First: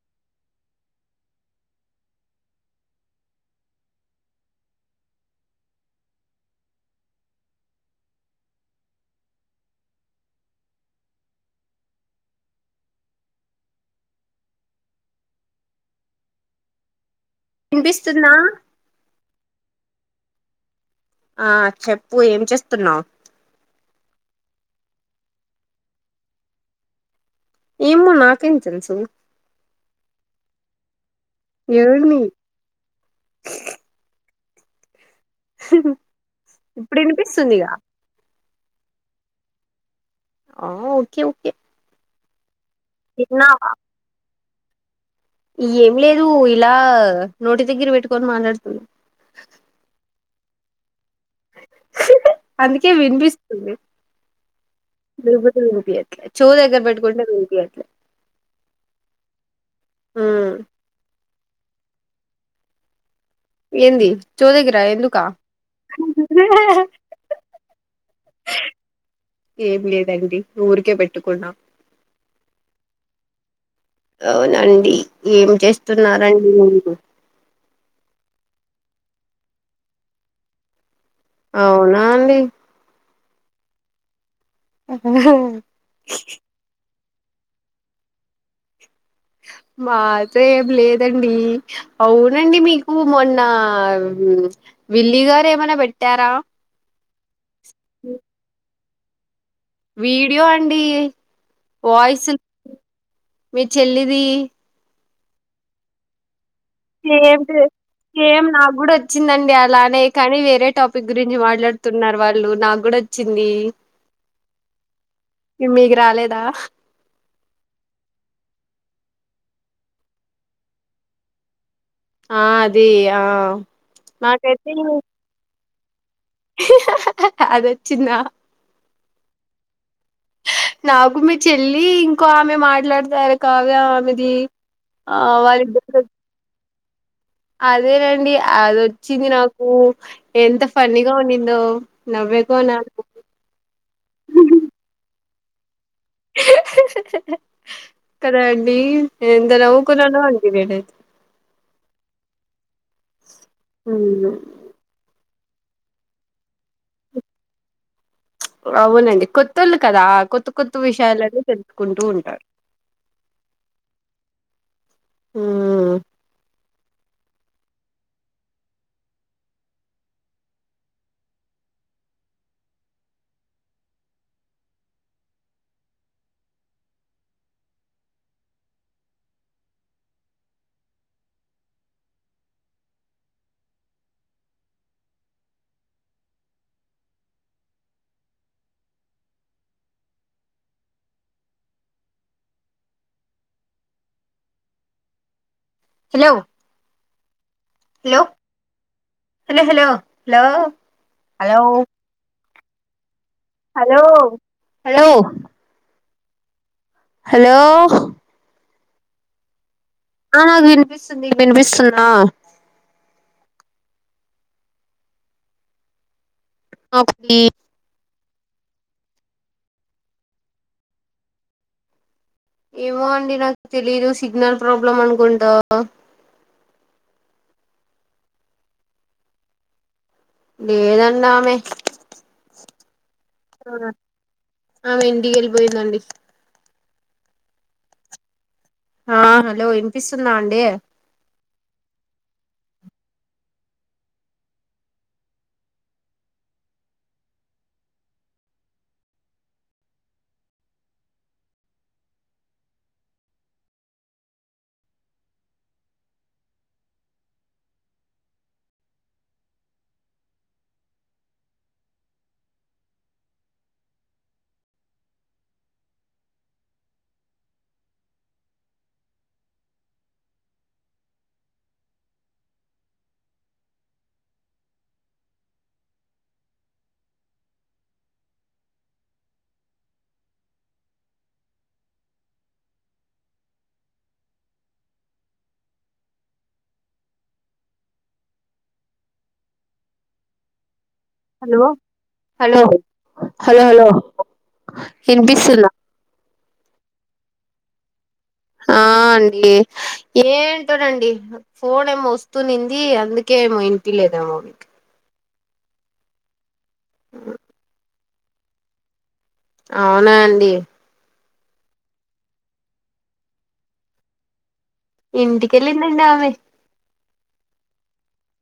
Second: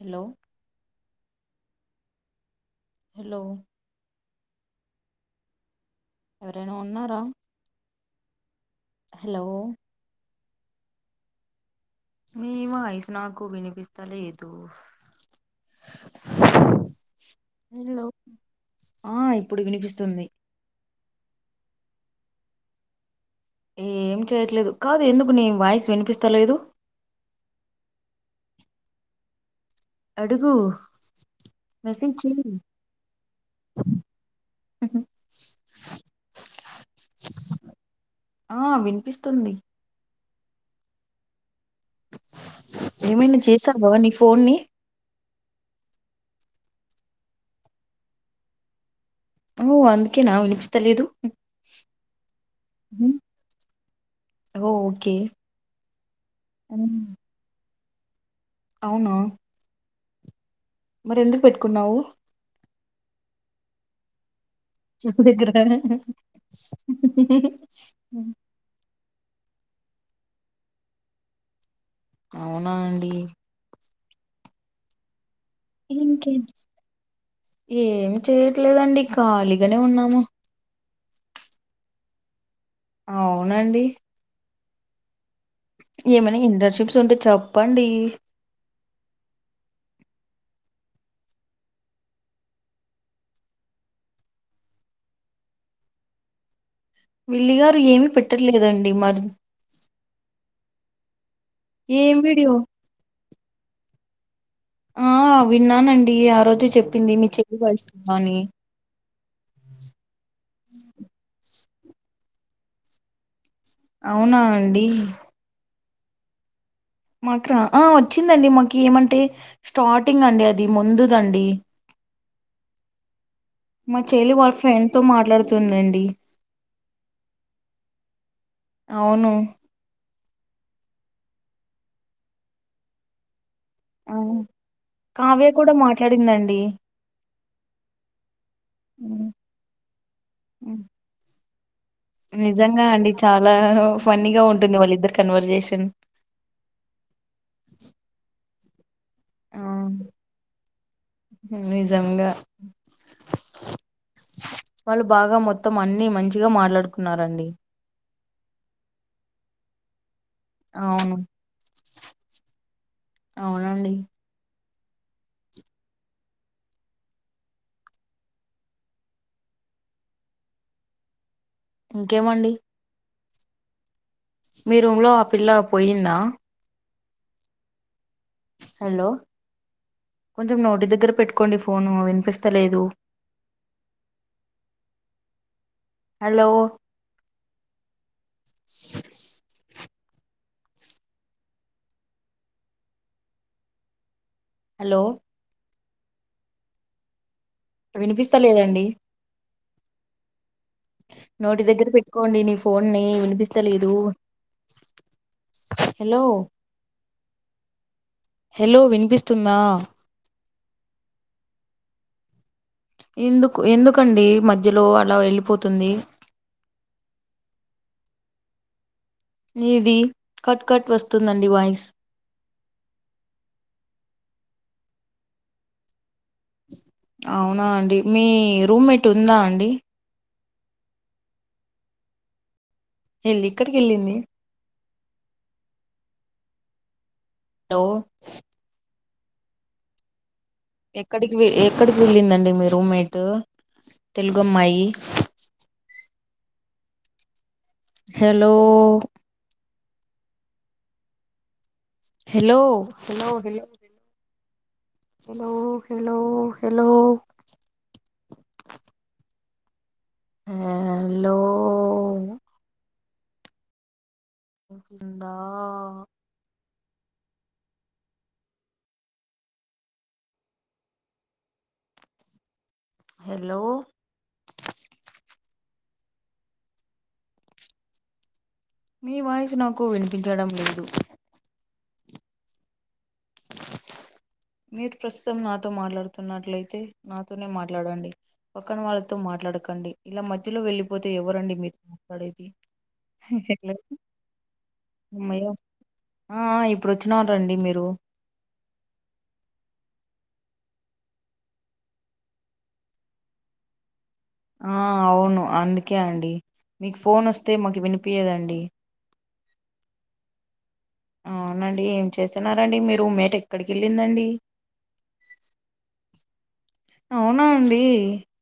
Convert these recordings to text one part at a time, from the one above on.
Hello hello ఎవరైనా ఉన్నారా hello నీ వాయిస్ నాకు వినిపిస్తా లేదు వినిపిస్తుందా ఆ ఇప్పుడు వినిపిస్తుంది ఆ చెప్పు ఏం చేస్తున్నావ్ ఏం చేయట్లేదు కాదు ఎందుకు నీ వాయిస్ వినిపిస్తలేదు ఏమో నాకేం తెల్సు అడుగు మెసేజ్ ఎవరిని చెయ్ అ ఇప్పుడు వినిపిస్తుందిగా ఆ వినిపిస్తుంది ఆ ఓకే ఓకే ఏమైనా తిన్నావా చేసావా నీ ఫోన్ ని ఏం లేదు ఇలా నోటి దగ్గర పెట్టుకొని మాట్లాడుతున్నా ఓ అందుకేనా వినిపిస్తలేదు అందుకే వినిపిస్తుంది ఓ ఓకే చెవు దగ్గర పెట్టుకోయింటే వినిపియట్లే అవున ఉ మరి ఎందుకు పెట్టుకున్నావు ఏంది చెవి ఎందుకా దగ్గర ఏం లేదండి ఊరికే పెట్టుకున్నా అవునా అండి అవునండి ఏం ఇంకేం చేస్తున్నారండి మీరు ఏం చేయట్లేదండి ఖాళీగానే ఉన్నాము అవునా అండి అవునండి ఆ ఏమనా ఇంటర్న్షిప్స్ ఉంటే చెప్పండి మాకే ఏమి లేదండి అవునండి మీకు మొన్న విల్లీ గారు ఏమనా పెట్టారా విల్లి గారు ఏమి పెట్టట్లేదండి మరి వీడియో అండి ఏం వాయిస్ వీడియో మీ చెల్లిది ఆ విన్నానండి ఆ రోజే చెప్ సేమ్ టు సేమ్ నాకు గూడా చ్చిందండి అలానే కానీ వేరే టాపిక్ గురించి మాట్లాడుతున్నారు వాళ్ళు నాకు కూడా వచ్చింది అవునా అండి మీకు రాలేదా మాక్ర ఆ వచ్చిందండి మాకి ఏమంటే స్టార్టింగ్ అండి అది ముందుదండి ఆ అది ఆ మా చెల్లి వాళ్ళ నాకైతే ఫ్రెండ్తో మాట్లాడుతుందండి అది వచ్చిందా అవును నాకు మీ చెల్లి ఇంకో ఆమె మాట్లాడతారు కావ్య ఆ ఆమిది ఆ వాళ్ళిద్దరు దండి అదేనండి అదొచ్చింది ఉమ్, నాకు ఎంత ఉమ్. ఫన్నీగా ఉంన్నిదో నిజంగా అండి చాలా ఫన్నీగా ఉంటుంది వాళ్ళిద్దరు కన్వర్జేషన్ కదా అండి నేను ఎంత అవును నవ్వుకున్నానో ఆండీ నెనైతే నిజంగా అవున వాళ్ళు బాగా మొత్తం అన్ని మంచిగా మాట్లాడుకున్నారండి అవునండి కొత్తోళ్ళు కదా కొత్త కొత్త అవును విషయాలన్నీ తెలుసుకుంటూ ఉంటారు అవునండి ఉమ్ ఇంకేమండి మీ రూమ్లో ఆ పిల్ల పోయిందా హలో కొంచెం నోటి దగ్గర పెట్టుకోండి ఫోను వినిపిస్తలేదు హలో హలో హలో వినిపిస్తలేదండి హలో హలో హలో హలో నోటి దగ్గర పెట్టుకోండి ని ఫోన్ని వినిపిస్ hello hello hello hello hello వినిపిస్తుందా ఆ నాకు వినిపిస్తుంది నీకు వినిపిస్తుందా ఎందుకు ఎందుకండి మధ్యలో అలా వెళ్ళిపోతుంది అప్డి నీది కట్ కట్ వస్తుందండి వాయిస్ ఏమో అండి నాకు తెలీదు సిగ్నల్ ప్రాబ్లమ్ అనుకుంటా అవునా అండి మీ రూమ్ మెంట్ ఉందా అండి లేదండ్ ఆమె ఏళ్లి ఏక్కడికి ఏళ్ళింది ఆమె ఇంటికి వెళ్ళిపోయిందండి డవ్ ఆ హలో వినిపిస్తుందా అండి ఎక్కడికి ఎక్కడికి వెళ్ళిందండి మీ రూమ్ మేట్ తెలుగు అమ్మాయి హలో హెలో హెలో హెల్ హలో హలో హలో హలో ఇనిపిస్తుందా హెలో మీ వాయిస్ నాకు వినిపించడం లేదు మీరు ప్రస్తుతం నాతో మాట్లాడుతున్నట్లయితే నాతోనే మాట్లాడండి పక్కన వాళ్ళతో మాట్లాడకండి ఇలా మధ్యలో వెళ్ళి పోతే ఎవరండి హలో మీతో మాట్లాడేది హలో హలో హమ్మయ్య వినిపిస్తుందా ఆ ఆ ఇప్పుడు వచ్చినరండి మీరు ఆ అండి ఏంటోనండి ఫోన్ ఏమో వస్తూనింది అందుకే ఏమో ఇనిపియ్యలేదేమో ఆ అవును అందుకే అండి మీకు ఫోన్ వస్తే మాకు వినిపియదండి అవునాండి అవునండి ఏం చేస్తున్నారండి మీ రూమ్ మేట్ ఎక్కడికి వెళ్ళిందండి ఇంటికెళ్ళిందండి ఆమె అవునా అండి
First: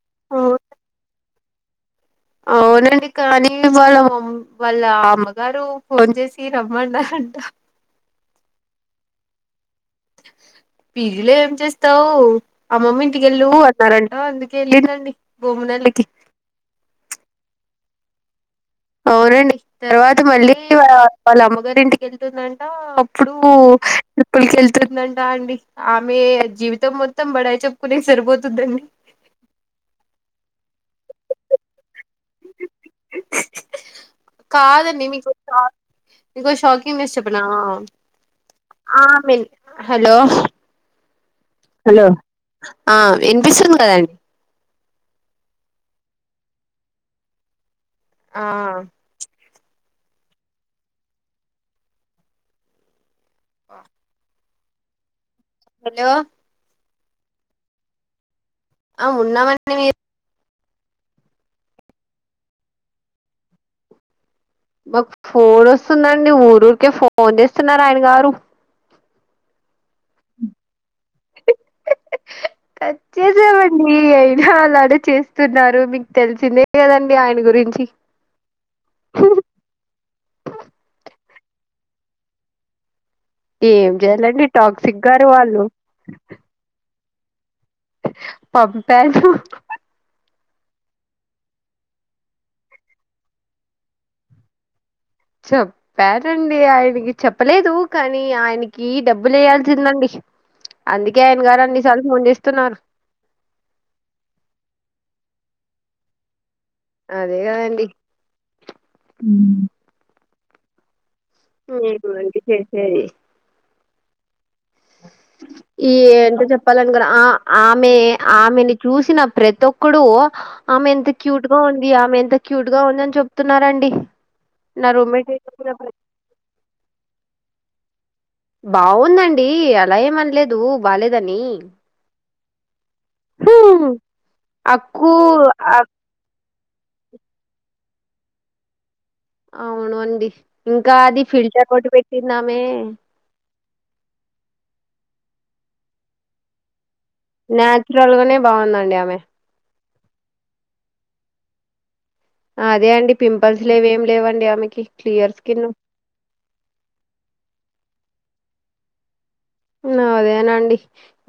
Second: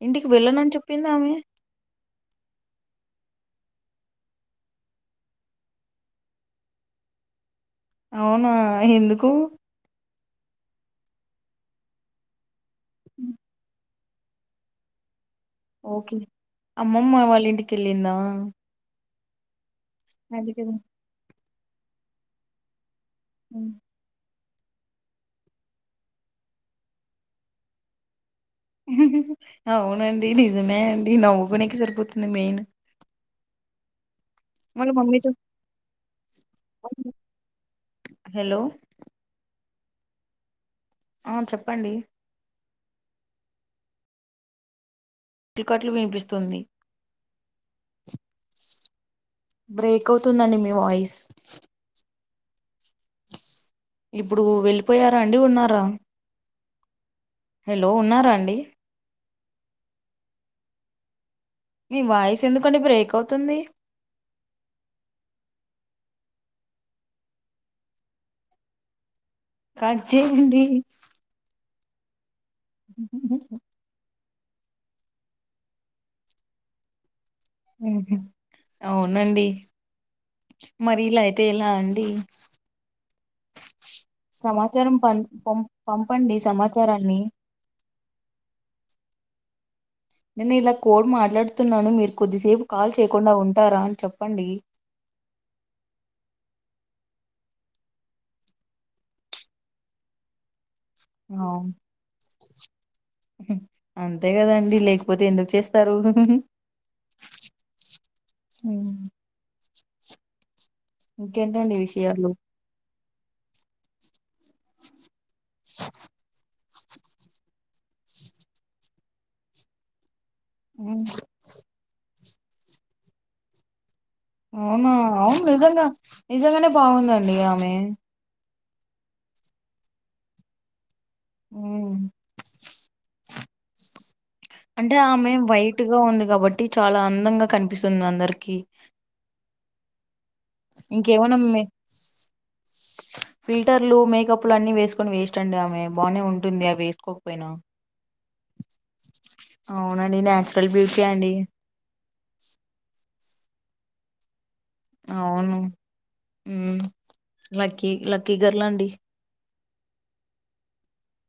ఇంటికి వెళ్ళనని చెప్పింది ఆమె అవునండి కానీ వాళ్ళ మామ్ వాళ్ళ అమ్మగారు ఫోన్ చేసి రమ్మన్నారంట అవునా ఎందుకు పీజీలో ఏం చేస్తావ్ అమ్మమ్మ ఇంటికెళ్ళు అన్నారంట అందుకే ఏళ్ళిందండి ఓకే అమ్మమ్మ వాళ్ళ ఇంటికి ఏళ్ళిందా అవునండి తర్వాత మళ్ళీ కదా వాళ్ళ అమ్మగారి ఇంటికెళ్తుందంట ఇప్పుడు ఉమ్. ట్రిపులకి వెళ్తుందంటా అండి ఆమె జీవితం మొత్తం బడాయి చెప్పుకునే సరిపోతుందండి అవునండి నిజమే అండి నవ్వుకునేనికి సరిపోతుంది మెయిన్ వాళ్ళ కాదండి మమ్మీతో మీకు షాక్ మీకొక షాకింగ్ న్యూస్ చెప్పనా హలో ఆమిన్ హలో ఆ చెప్ హలో ఆ వినిపిస్తుంది కదం కట్లుకట్లు వినిపిస్తుంది ఆ బ్రేక్ అవుతుందండి మీ వాయిస్ ఆ ఇప్పుడు వెళ్ళిపోయారా అండి, ఉన్నారా, హలో ఉన్నారా అండి. ఆ ఉన్నామండి. మీరు మీ వాయిస్ ఎందుకండి బ్రేక్ అవుతుంది. మాకు ఫోన్ వస్తుందండి. ఊరు ఊరికే ఫోన్ చేస్తున్నారు. ఆయన గారు కట్ చేయండి. కట్ చేసా అయినా అలాగే చేస్తున్నారు. మీకు తెలిసిందే కదండి. ఆయన గురించి ఉ అవునండి. మరి ఇలా అయితే ఎలాఅండి. ఏం చేయాలండి సమాచారం టాక్సిక్ గారు వాళ్ళు వచ్చారా అండి పంపాను. నేను ఇలా కోడ్ మాట్లాడుతున్నాను. మీరు కొద్దిసేపు కాల్ చేయకుండా ఉంటారా. అని చెప్పండి. చెప్పనండి ఆయనకి చెప్పలేదు కానీ ఆయనకి డబ్బులు వేయాల్సిందండి అందుకే ఆయన గారు అవును, అన్ని సార్లు ఫోన్ చేస్తున్నారు. అంతే కదండి. లేకపోతే ఎందుకు చేస్తారు. అదే కదండి ఉమ్, ఉ ఇంకేంటండి నీ విషయాలు గురించి చేసేది. ఈ ఎంత చెప్ప చెప్పాలని ఆ ఆమె ఆమెని చూసిన ప్రతి ఒక్కడూ ఆమె ఉమ్, ఎంత క్యూట్ టుగా ఉంది. ఆమె ఎంత క్యూట్ గా ఉందని చెప్తున్నారండి. నా అవునా రూమ్మేట్ అవును నిజంగా నిజంగానే బాగుందండి. ఆమె బావుందండి. అలా ఏమనలేదు బాలేదని ఉమ్. హ అంటే ఆమె వైట్ గా ఉంది కాబట్టి చాలా అందంగా కనిపిస్తుంది. అందరికి అవునుండి. ఇంకా అది ఇంకేమైనా మె ఫిల్టర్ బొట్టు పెట్టిందామే. ఫిల్టర్లు మేకప్లు అన్ని వేసుకొని వేస్ట్ అండి. ఆమె బానే ఉంటుంది. అవి వేసుకో న్యాచురల్ గానే బాగుందండి. ఆమె అవునండి. న్యాచురల్ బ్యూటీ అండి అదే అండి పింపుల్స్ లేవేమి అదేమీలేవండి. ఆమెకి క్లియర్ అవును స్కిన్ ఉ లక్కీ లక్కీ గర్ల్ అండి. నాదేనండి.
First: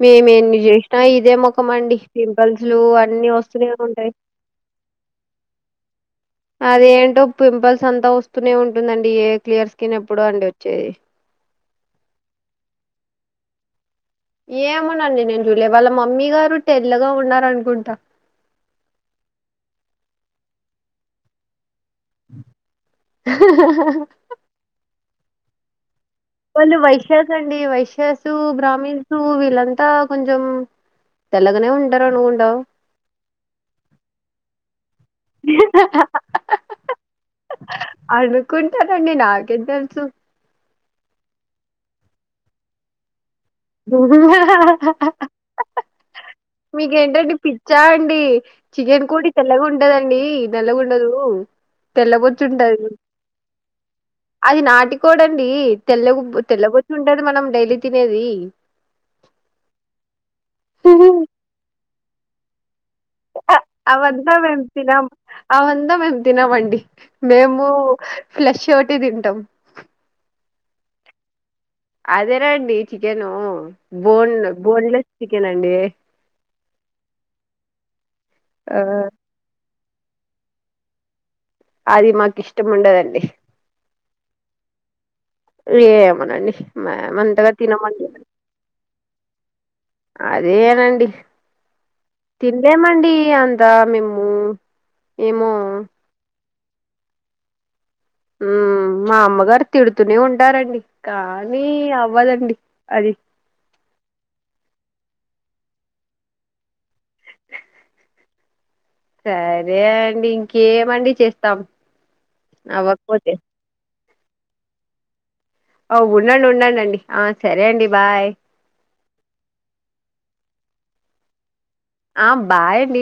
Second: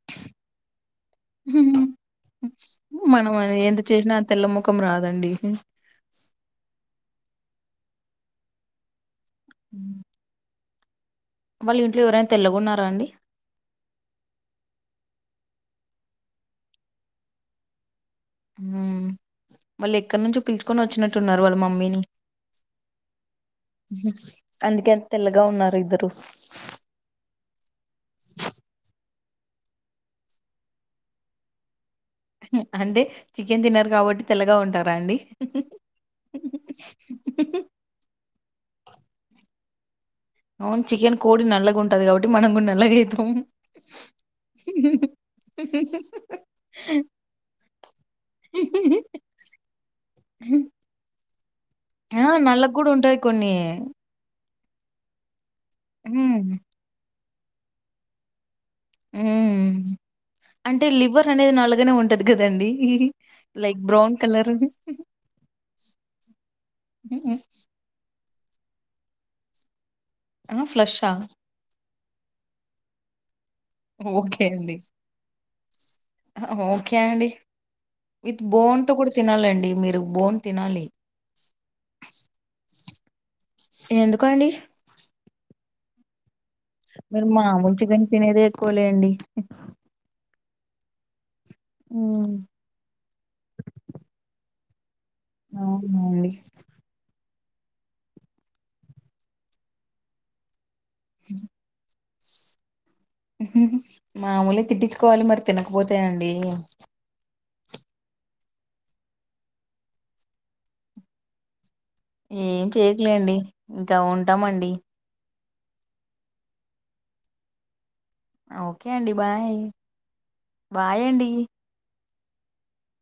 మేము ఎన్ని చేసినా ఇదే ముఖమండి పింపుల్స్ అన్ని మనం వస్తూనే ఎంత ఉంటాయి. చేసినా తెల్ల ముఖం రాదండి. అది ఏంటో పింపుల్స్ అంతా వస్తూనే ఉంటుందండి. ఏ క్లియర్ స్కిన్ ఎప్పుడో అండి వచ్చేది. వాళ్ళఇంట్లో ఎవరైనా తెల్లగున్నర అండి. ఏమోనండి. నేను చూలే వాళ్ళ మమ్మీ గారు తెల్లగా ఉన్నార్ అనుకుంటా. వాళ్ళు ఎక్కడి నుంచో పిలుచుకొని వచ్చినట్టున్నారు. వాళ్ళ మమ్మీని అందుకే అంత తెల్లగా ఉన్నారు. ఇద్దరు వాళ్లు వైశ్యస్, అండి వైశ్యసు, బ్రాహ్మీన్సు, వీళ్ళంతా కొంచెం తెలగనే ఉన్ అంటే చికెన్ తినర్ కాబట్టి తెల్లగా ఉంటారా అండి. హు హు హు అనుకుంటారండి నాకేం తెలుసు అవున్ చికెన్ కోడి నల్లగా ఉంటది కాబట్టి మనం కూడా నల్లగైయితాం ఉహా హా హా హా ఉహు మీకేంటండి పిచ్చా అండి చికెన్ కోడి తెల్లగా ఉంటదండి నల్లగా ఉండదు ఆ నల్లగ కూడా తెల్లబొచ్చువుంటాది ఉంటాయి కొన్ని అది నాటికోడండి తెల్ల హ్మ్ తెల్లబొచ్చు ఉంటది మనం డైలీ తినేది ఉమ్ అంటే లివర్ అనేది నల్లగనే ఉంటది కదండి అ లైక్ బ్రౌన్ అవంతం కలర్ మేం తినం అవంతా మేము తినమండి మేము ఫ్లెష్ ఔటే తింటాం అ ఫ్లెష్ఆ అదేనండి చికెను ఓకే బోన్లు అండి బోన్లెస్ చికెన్ అండి ఓకే అండి విత్ ఆ బోన్ తో కూడా తినాలండి మీరు బోన్ తినాలి అది మాకు ఇష్టం ఉండదండి ఎందుకండి ఏమోనండి మేమ్ అంతగా తినమండి కోలే అండి అదేనండి మ్ తిన్లేమండి అంతా మేము ఏమో అవునండి మా అమ్మగారు తిడుతూనే ఉంటారండి కానీ అవ్వదండి అది మామూలే తిట్టించుకోవాలి మరి తినకపోతే అండి సరే అండి ఇంకేమండి చేస్తాం ఏం అవ్వకపోతే చేయట్లేండి ఇంకా ఉంటామండి అ ఉన్నండీ ఉన్నండండీ ఆ సరే అండి బాయ్ ఓకే అండి బాయ్ బాయ్ అండి ఆ బాయండి